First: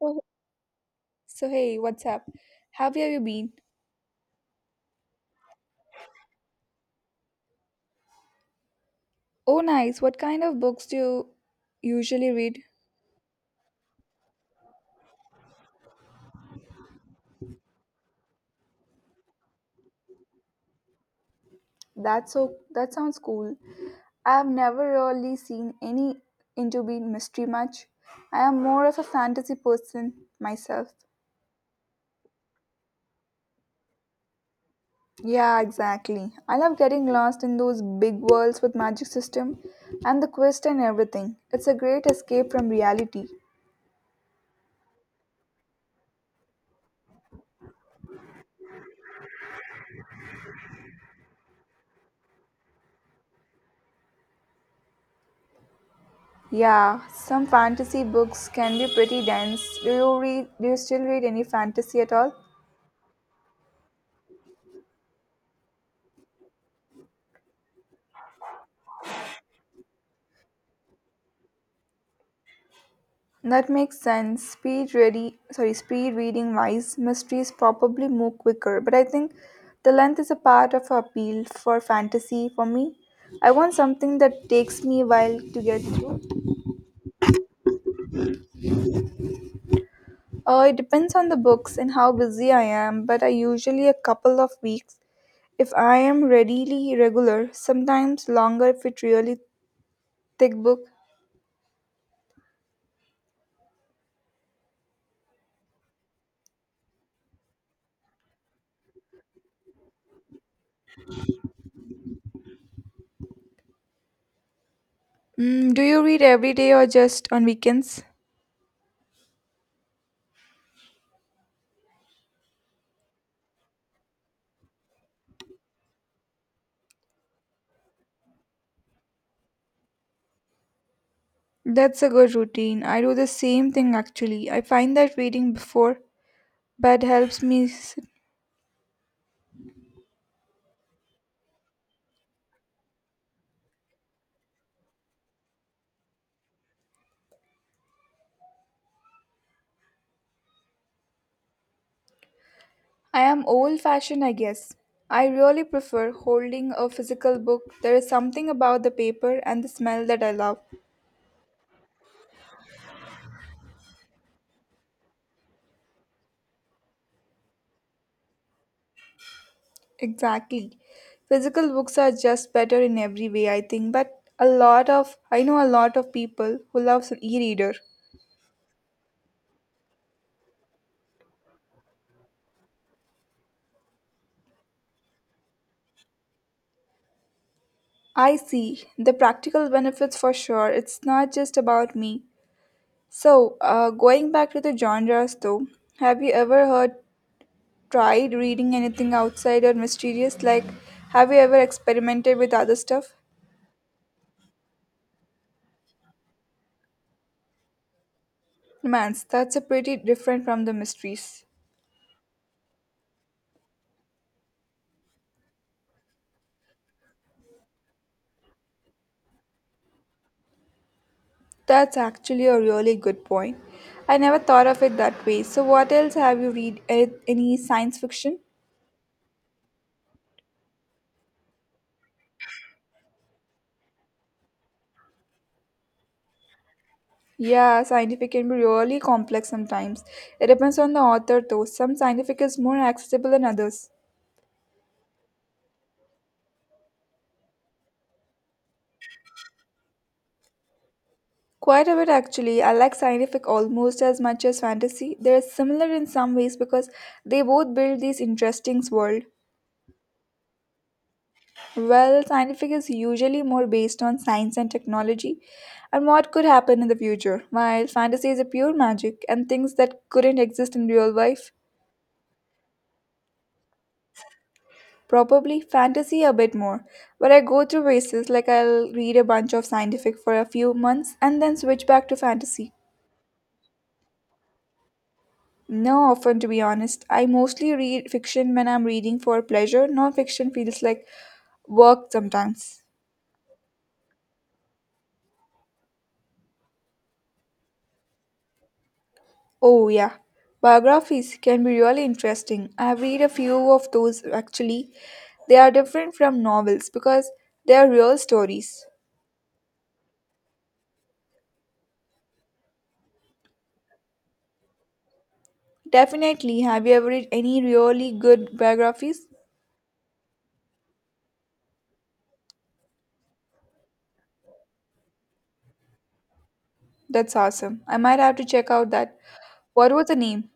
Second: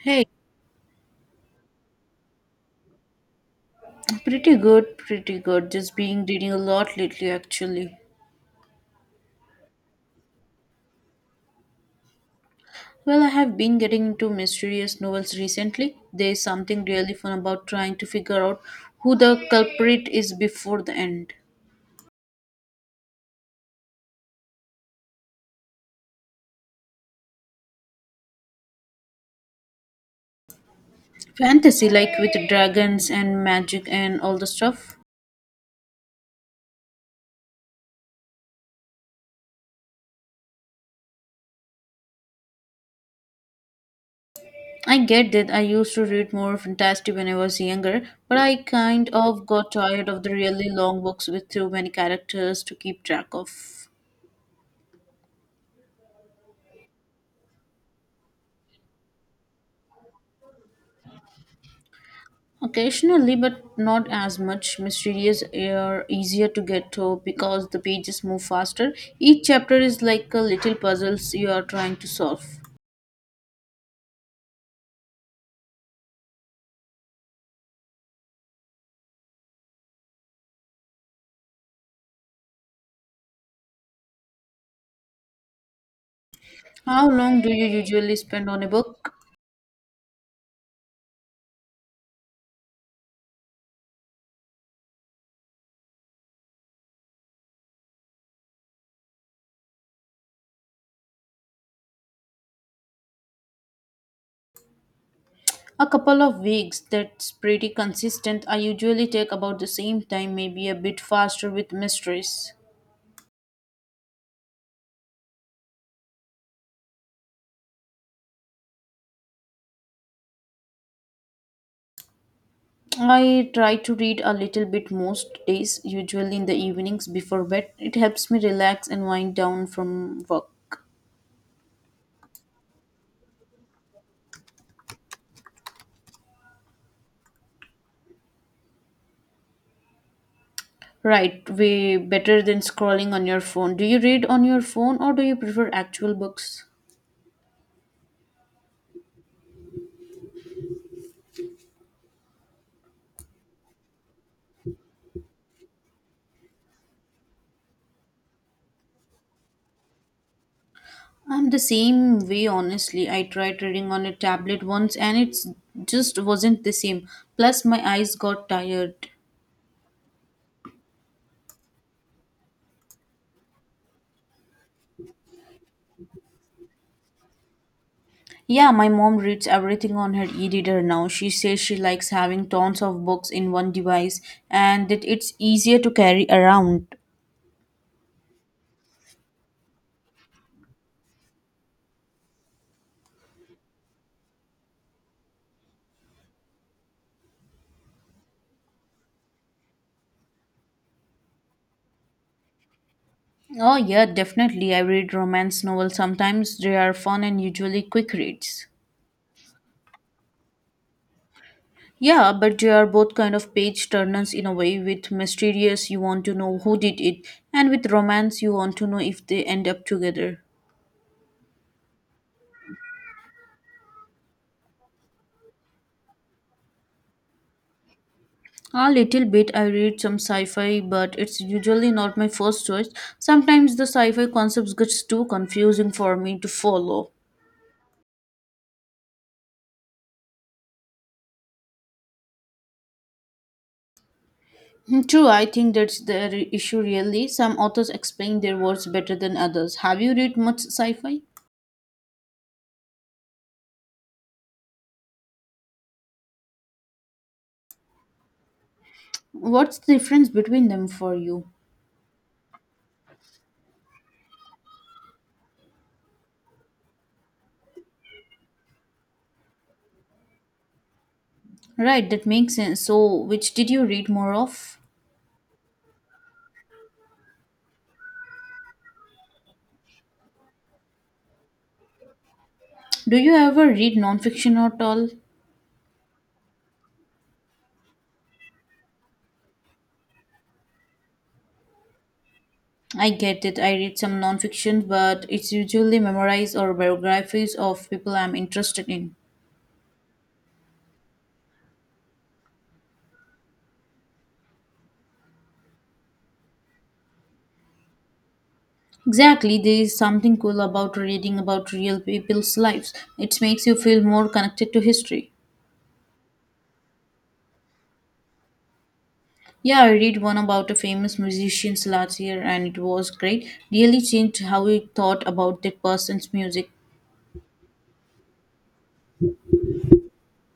Oh, Hey, so hey, what's up? How have you been? pretty good, pretty good. Just been reading a lot lately, actually. Oh, nice. What kind of books do you usually read? Well, I have been getting into mysterious novels recently. There's something really fun about trying to figure out who the culprit is before the end. That sounds cool. I've never really seen any into being mystery much. I am more of a fantasy person myself. Fantasy, like with dragons and magic and all the stuff. Yeah, exactly. I love getting lost in those big worlds with magic system and the quest and everything. It's a great escape from reality. I get that I used to read more fantasy when I was younger, but I kind of got tired of the really long books with too many characters to keep track of. Yeah, some fantasy books can be pretty dense. Do you still read any fantasy at all? Occasionally, but not as much. Mysterious are easier to get to because the pages move faster. Each chapter is like a little puzzles you are trying to solve. That makes sense. Speed reading wise, mysteries probably move quicker, but I think the length is a part of appeal for fantasy for me. I want something that takes me a while to get through. How long do you usually spend on a book? It depends on the books and how busy I am, but I usually a couple of weeks. If I am readily regular, sometimes longer if it's really thick book. A couple of weeks. That's pretty consistent. I usually take about the same time, maybe a bit faster with mysteries. Mm, do you read every day or just on weekends? I try to read a little bit most days, usually in the evenings before bed. It helps me relax and wind down from work. That's a good routine. I do the same thing actually. I find that reading before bed helps me. Right, way better than scrolling on your phone. Do you read on your phone or do you prefer actual books? I am old fashioned, I guess. I really prefer holding a physical book. There is something about the paper and the smell that I love. I'm the same way, honestly. I tried reading on a tablet once and it just wasn't the same. Plus, my eyes got tired. Exactly. Physical books are just better in every way, I think, but a lot of I know a lot of people who loves an e-reader. Yeah, my mom reads everything on her e reader now. She says she likes having tons of books in one device and that it's easier to carry around. I see the practical benefits for sure. It's not just about me. So, going back to the genres though, have you ever heard tried reading anything outside or mysterious? Like, have you ever experimented with other stuff? Oh, yeah, definitely. I read romance novels sometimes. They are fun and usually quick reads. Romance, that's a pretty different from the mysteries. Yeah, but they are both kind of page turners in a way. With mysterious, you want to know who did it, and with romance, you want to know if they end up together. That's actually a really good point. I never thought of it that way. So, what else have you read? Any science fiction? A little bit, I read some sci fi, but it's usually not my first choice. Sometimes the sci fi concepts gets too confusing for me to follow. Yeah, scientific can be really complex sometimes. It depends on the author though. Some scientific is more accessible than others. Hmm, true, I think that's the issue really. Some authors explain their words better than others. Have you read much sci fi? Quite a bit actually. I like scientific almost as much as fantasy. They're similar in some ways because they both build these interesting world. What's the difference between them for you? Well, scientific is usually more based on science and technology and what could happen in the future, while fantasy is a pure magic and things that couldn't exist in real life. Right, that makes sense. So, which did you read more of? Probably fantasy a bit more, but I go through phases like I'll read a bunch of scientific for a few months and then switch back to fantasy. Do you ever read nonfiction at all? No, often to be honest. I mostly read fiction when I'm reading for pleasure. Non-fiction feels like work sometimes. I get it. I read some nonfiction, but it's usually memoirs or biographies of people I'm interested in. Oh, yeah. Biographies can be really interesting. I've read a few of those actually. They are different from novels because they are real stories. Exactly, there is something cool about reading about real people's lives. It makes you feel more connected to history. Definitely. Have you ever read any really good biographies? Yeah, I read one about a famous musician last year and it was great. Really changed how I thought about that person's music. That's awesome. I might have to check out that. What was the name?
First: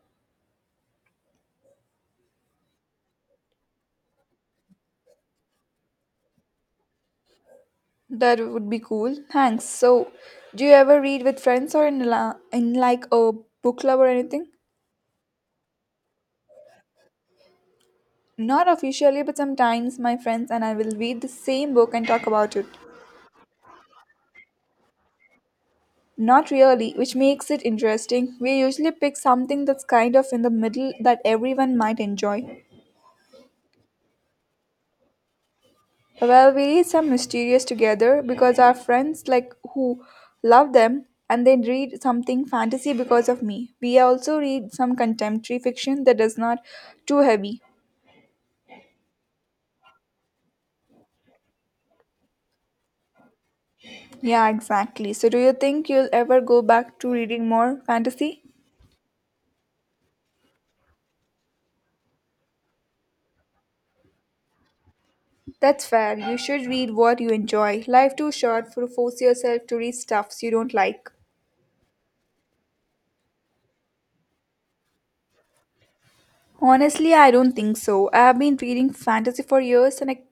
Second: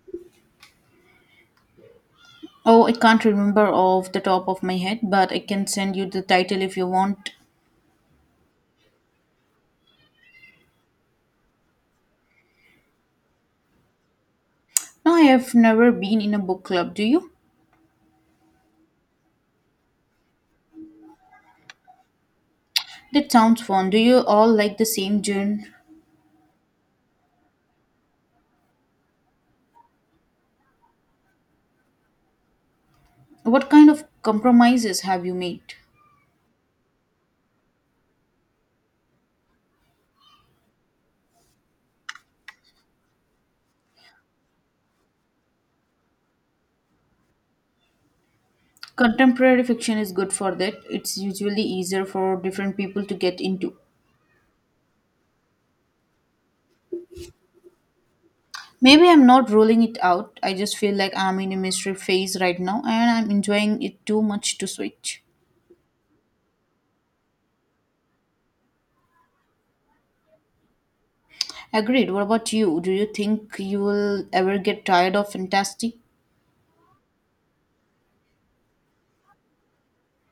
Oh, I can't remember off the top of my head, but I can send you the title if you want. That would be cool. Thanks. So, do you ever read with friends or in like a book club or anything? No, I have never been in a book club. Do you? Not officially, but sometimes my friends and I will read the same book and talk about it. That sounds fun. Do you all like the same genre? Not really, which makes it interesting. We usually pick something that's kind of in the middle that everyone might enjoy. What kind of compromises have you made? Well, we read some mysterious together because our friends like who love them and they read something fantasy because of me. We also read some contemporary fiction that is not too heavy. Contemporary fiction is good for that. It's usually easier for different people to get into. Yeah, exactly. So, do you think you'll ever go back to reading more fantasy? Maybe I'm not ruling it out. I just feel like I'm in a mystery phase right now and I'm enjoying it too much to switch. That's fair. You should read what you enjoy. Life too short for force yourself to read stuffs you don't like. Agreed. What about you? Do you think you will ever get tired of fantasy? Honestly, I don't think so. I've been reading fantasy for years and I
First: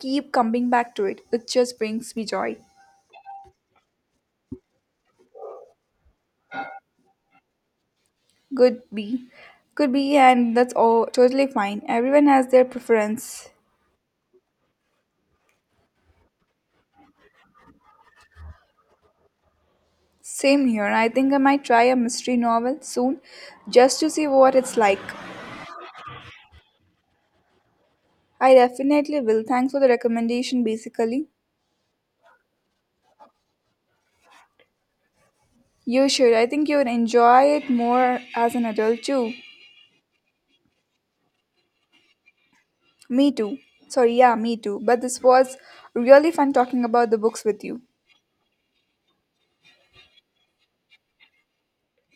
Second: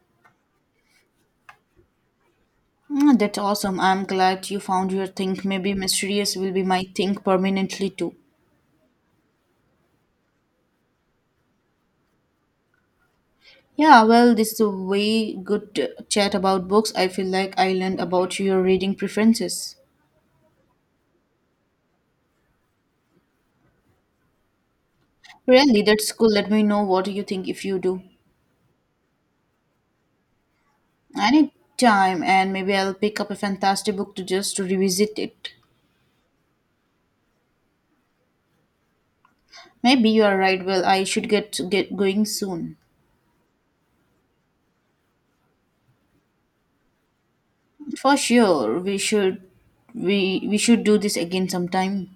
keep coming back to it. It just brings me joy. Mm, that's awesome. I'm glad you found your thing. Maybe mysterious will be my thing permanently too. Could be. Could be, and that's all totally fine. Everyone has their preference. Yeah, well, this is a way good chat about books. I feel like I learned about your reading preferences. Same here. I think I might try a mystery novel soon just to see what it's like. Really, that's cool. Let me know what you think if you do. I definitely will. Thanks for the recommendation, basically. Anytime, and maybe I'll pick up a fantastic book to just revisit it. You should. I think you would enjoy it more as an adult, too. Maybe you are right. Well, I should get going soon. Me, too. Yeah, me, too. But this was really fun talking about the books with you. For sure, we should we should do this again sometime.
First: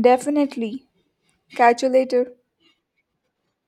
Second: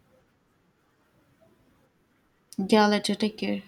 Definitely. Catch you later. Yeah, later. Take care.